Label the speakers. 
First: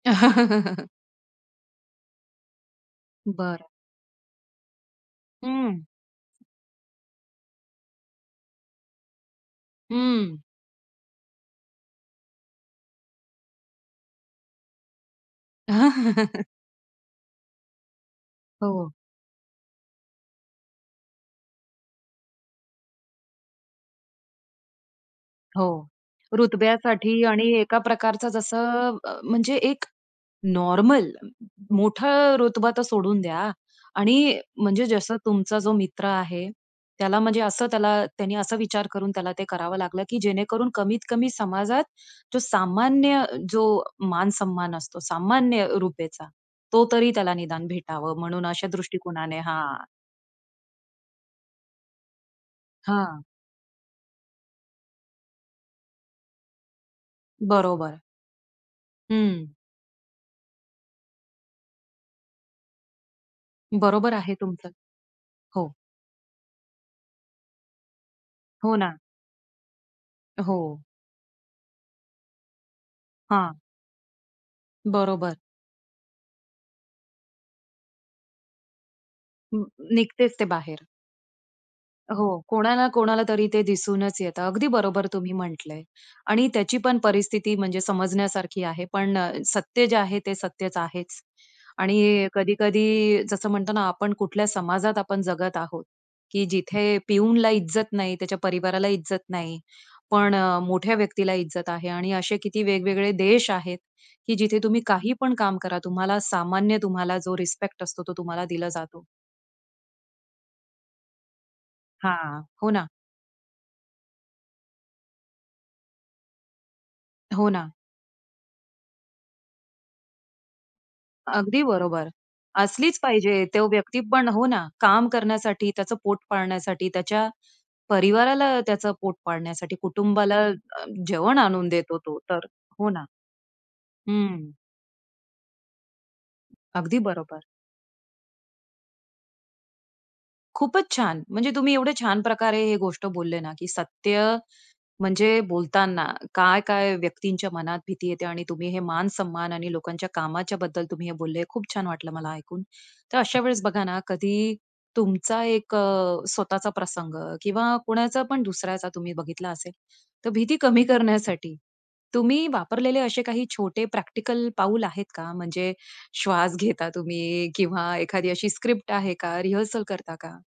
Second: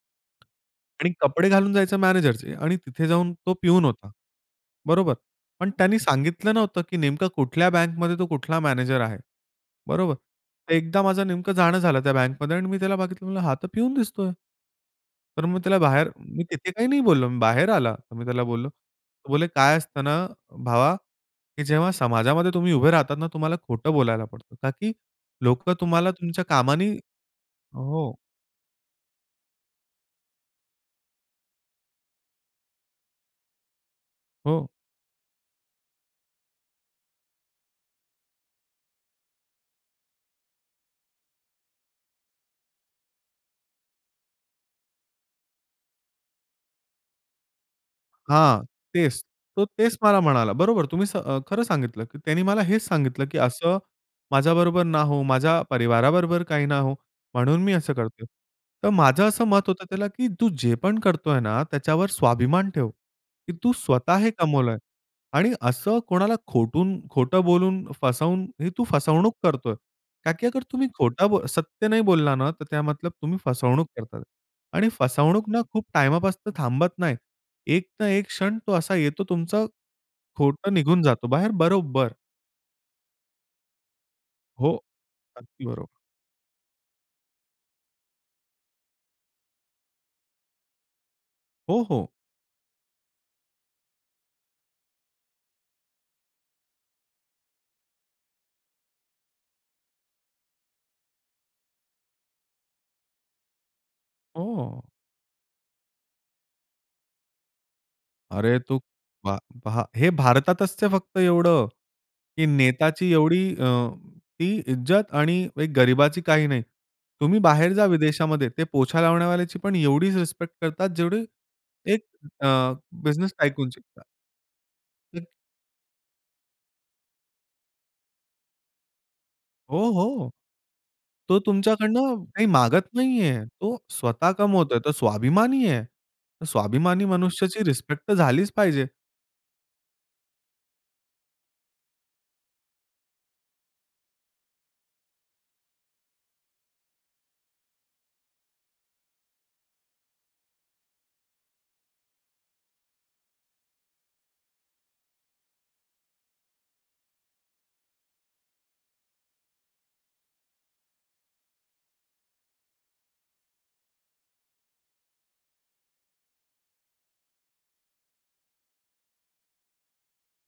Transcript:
Speaker 1: आणि कपडे घालून जायचं मॅनेजरचे आणि तिथे जाऊन तो
Speaker 2: बरं.
Speaker 1: पिऊन होता. बरोबर. पण
Speaker 2: हं.
Speaker 1: त्यानी सांगितलं नव्हतं की नेमकं कुठल्या बँकमध्ये तो कुठला मॅनेजर आहे. बरोबर.
Speaker 2: हं.
Speaker 1: एकदा माझं नेमकं जाणं झालं त्या बँकमध्ये आणि मी त्याला बघितलं. म्हणलं, "हा तर पिऊन दिसतोय". तर मग त्याला बाहेर मी तिथे काही नाही बोललो. मी बाहेर आला. तर मी त्याला बोललो.
Speaker 2: हो.
Speaker 1: तो बोले, "काय असतं ना भावा की जेव्हा समाजामध्ये तुम्ही उभे राहतात ना तुम्हाला खोटं बोलायला पडतं. कारण की
Speaker 2: हो,
Speaker 1: लोकं तुम्हाला तुमच्या कामाने"
Speaker 2: रुतब्यासाठी आणि एका
Speaker 1: हो.
Speaker 2: प्रकारचं जसं अ, म म्हणजे एक नॉर्मल मोठा रुतबा तर सोडून द्या. आणि
Speaker 1: हो.
Speaker 2: म्हणजे जसं तुमचा जो मित्र आहे त्याला म्हणजे असं त्याला त्यांनी असा विचार करून त्याला ते करावं लागलं की जेणेकरून कमीत कमी समाजात जो सामान्य जो मान सम्मान असतो, सामान्य रुपेचा, तो तरी त्याला निदान भेटावं, म्हणून
Speaker 1: हां,
Speaker 2: अशा
Speaker 1: तेच.
Speaker 2: दृष्टिकोनाने
Speaker 1: तो
Speaker 2: हां.
Speaker 1: तेच मला म्हणाला. बरोबर, तुम्ही स अ, खरं सांगितलं की त्यानी मला हेच
Speaker 2: हां.
Speaker 1: सांगितलं, "की असं माझ्याबरोबर ना हो, माझ्या परिवाराबरोबर काही ना हो, म्हणून मी असं
Speaker 2: बरोबर.
Speaker 1: करतोय". तर माझं असं
Speaker 2: हं.
Speaker 1: मत होतं त्याला की तू जे पण करतोय ना, त्याच्यावर स्वाभिमान ठेव की तू
Speaker 2: बरोबर
Speaker 1: स्वतः हे
Speaker 2: आहे तुमचं.
Speaker 1: कमवलंय आणि
Speaker 2: हो.
Speaker 1: असं कोणाला खोटून खोटं बोलून फसवून ही
Speaker 2: हो
Speaker 1: तू
Speaker 2: ना.
Speaker 1: फसवणूक करतोय कारण की अगर
Speaker 2: हो.
Speaker 1: तुम्ही खोटा बो सत्य नाही बोलला ना, तर त्या मतलब तुम्ही
Speaker 2: हां.
Speaker 1: फसवणूक करतात आणि
Speaker 2: बरोबर.
Speaker 1: फसवणूक ना खूप टाईमपासून तर थांबत नाही. एक ना एक क्षण तो असा येतो
Speaker 2: अं,
Speaker 1: तुमचं
Speaker 2: निघतेच ते
Speaker 1: खोटं
Speaker 2: बाहेर.
Speaker 1: निघून जातो बाहेर बरोबर.
Speaker 2: हो, कोणाला, कोणाला तरी ते दिसूनच येतं. अगदी
Speaker 1: हो,
Speaker 2: बरोबर तुम्ही
Speaker 1: अगदी
Speaker 2: म्हटलंय
Speaker 1: बरोबर.
Speaker 2: आणि त्याची पण परिस्थिती म्हणजे समजण्यासारखी आहे. पण अ, सत्य जे आहे ते सत्यच आहेच.
Speaker 1: हो, हो.
Speaker 2: आणि कधी-कधी जसं म्हणतो ना आपण कुठल्या समाजात आपण जगत आहोत की जिथे पिऊनला इज्जत नाही, त्याच्या परिवाराला इज्जत नाही, पण अ, मोठ्या व्यक्तीला इज्जत आहे आणि असे किती वेगवेगळे देश आहेत की जिथे
Speaker 1: हो.
Speaker 2: तुम्ही काही पण काम करा, तुम्हाला सामान्य तुम्हाला जो रिस्पेक्ट असतो, तो तुम्हाला
Speaker 1: अरे,
Speaker 2: दिला
Speaker 1: तू
Speaker 2: जातो.
Speaker 1: पहा पहा हे भारतातच ते फक्त एवढं
Speaker 2: हां,
Speaker 1: की
Speaker 2: हो ना.
Speaker 1: नेताची एवढी अ, ती इज्जत आणि एक गरिबाची काही नाही. तुम्ही
Speaker 2: हो ना.
Speaker 1: बाहेर जा विदेशामध्ये. ते पोछा लावण्यावाल्याची पण एवढीच रिस्पेक्ट करतात जेवढी
Speaker 2: अगदी
Speaker 1: एक
Speaker 2: बरोबर
Speaker 1: अ,
Speaker 2: असलीच
Speaker 1: बिझनेस
Speaker 2: पाहिजे. तो
Speaker 1: टायकूनची
Speaker 2: व्यक्ती
Speaker 1: करतात.
Speaker 2: पण हो ना, काम करण्यासाठी, त्याचं पोट पाळण्यासाठी, त्याच्या परिवाराला त्याचं पोट पाळण्यासाठी,
Speaker 1: हो, हो.
Speaker 2: कुटुंबाला अ, जेवण
Speaker 1: तो
Speaker 2: आणून देतो तो,
Speaker 1: तुमच्याकडनं
Speaker 2: तर
Speaker 1: काही मागत
Speaker 2: हो ना.
Speaker 1: नाहीये. तो स्वतः
Speaker 2: हं.
Speaker 1: कमवतोय. तो स्वाभिमानी आहे.
Speaker 2: अगदी
Speaker 1: स्वाभिमानी
Speaker 2: बरोबर.
Speaker 1: मनुष्याची रिस्पेक्ट तर झालीच पाहिजे.
Speaker 2: खूपच छान. म्हणजे तुम्ही एवढे छान प्रकारे हे गोष्ट बोलले ना की सत्य, म्हणजे बोलताना काय-काय व्यक्तींच्या मनात भीती येते आणि तुम्ही हे मान सम्मान आणि लोकांच्या कामाच्याबद्दल तुम्ही बोलले खूप छान वाटलं मला ऐकून. तर अशा वेळेस बघा ना कधी तुमचा एक अ, स्वतःचा प्रसंग किंवा कोणाचा पण दुसऱ्याचा तुम्ही बघितला असेल, तर भीती कमी करण्यासाठी तुम्ही वापरलेले असे काही छोटे, प्रॅक्टिकल पाऊल आहेत का? म्हणजे श्वास घेता तुम्ही किंवा एखादी अशी स्क्रिप्ट आहे का? रिहर्सल करता का?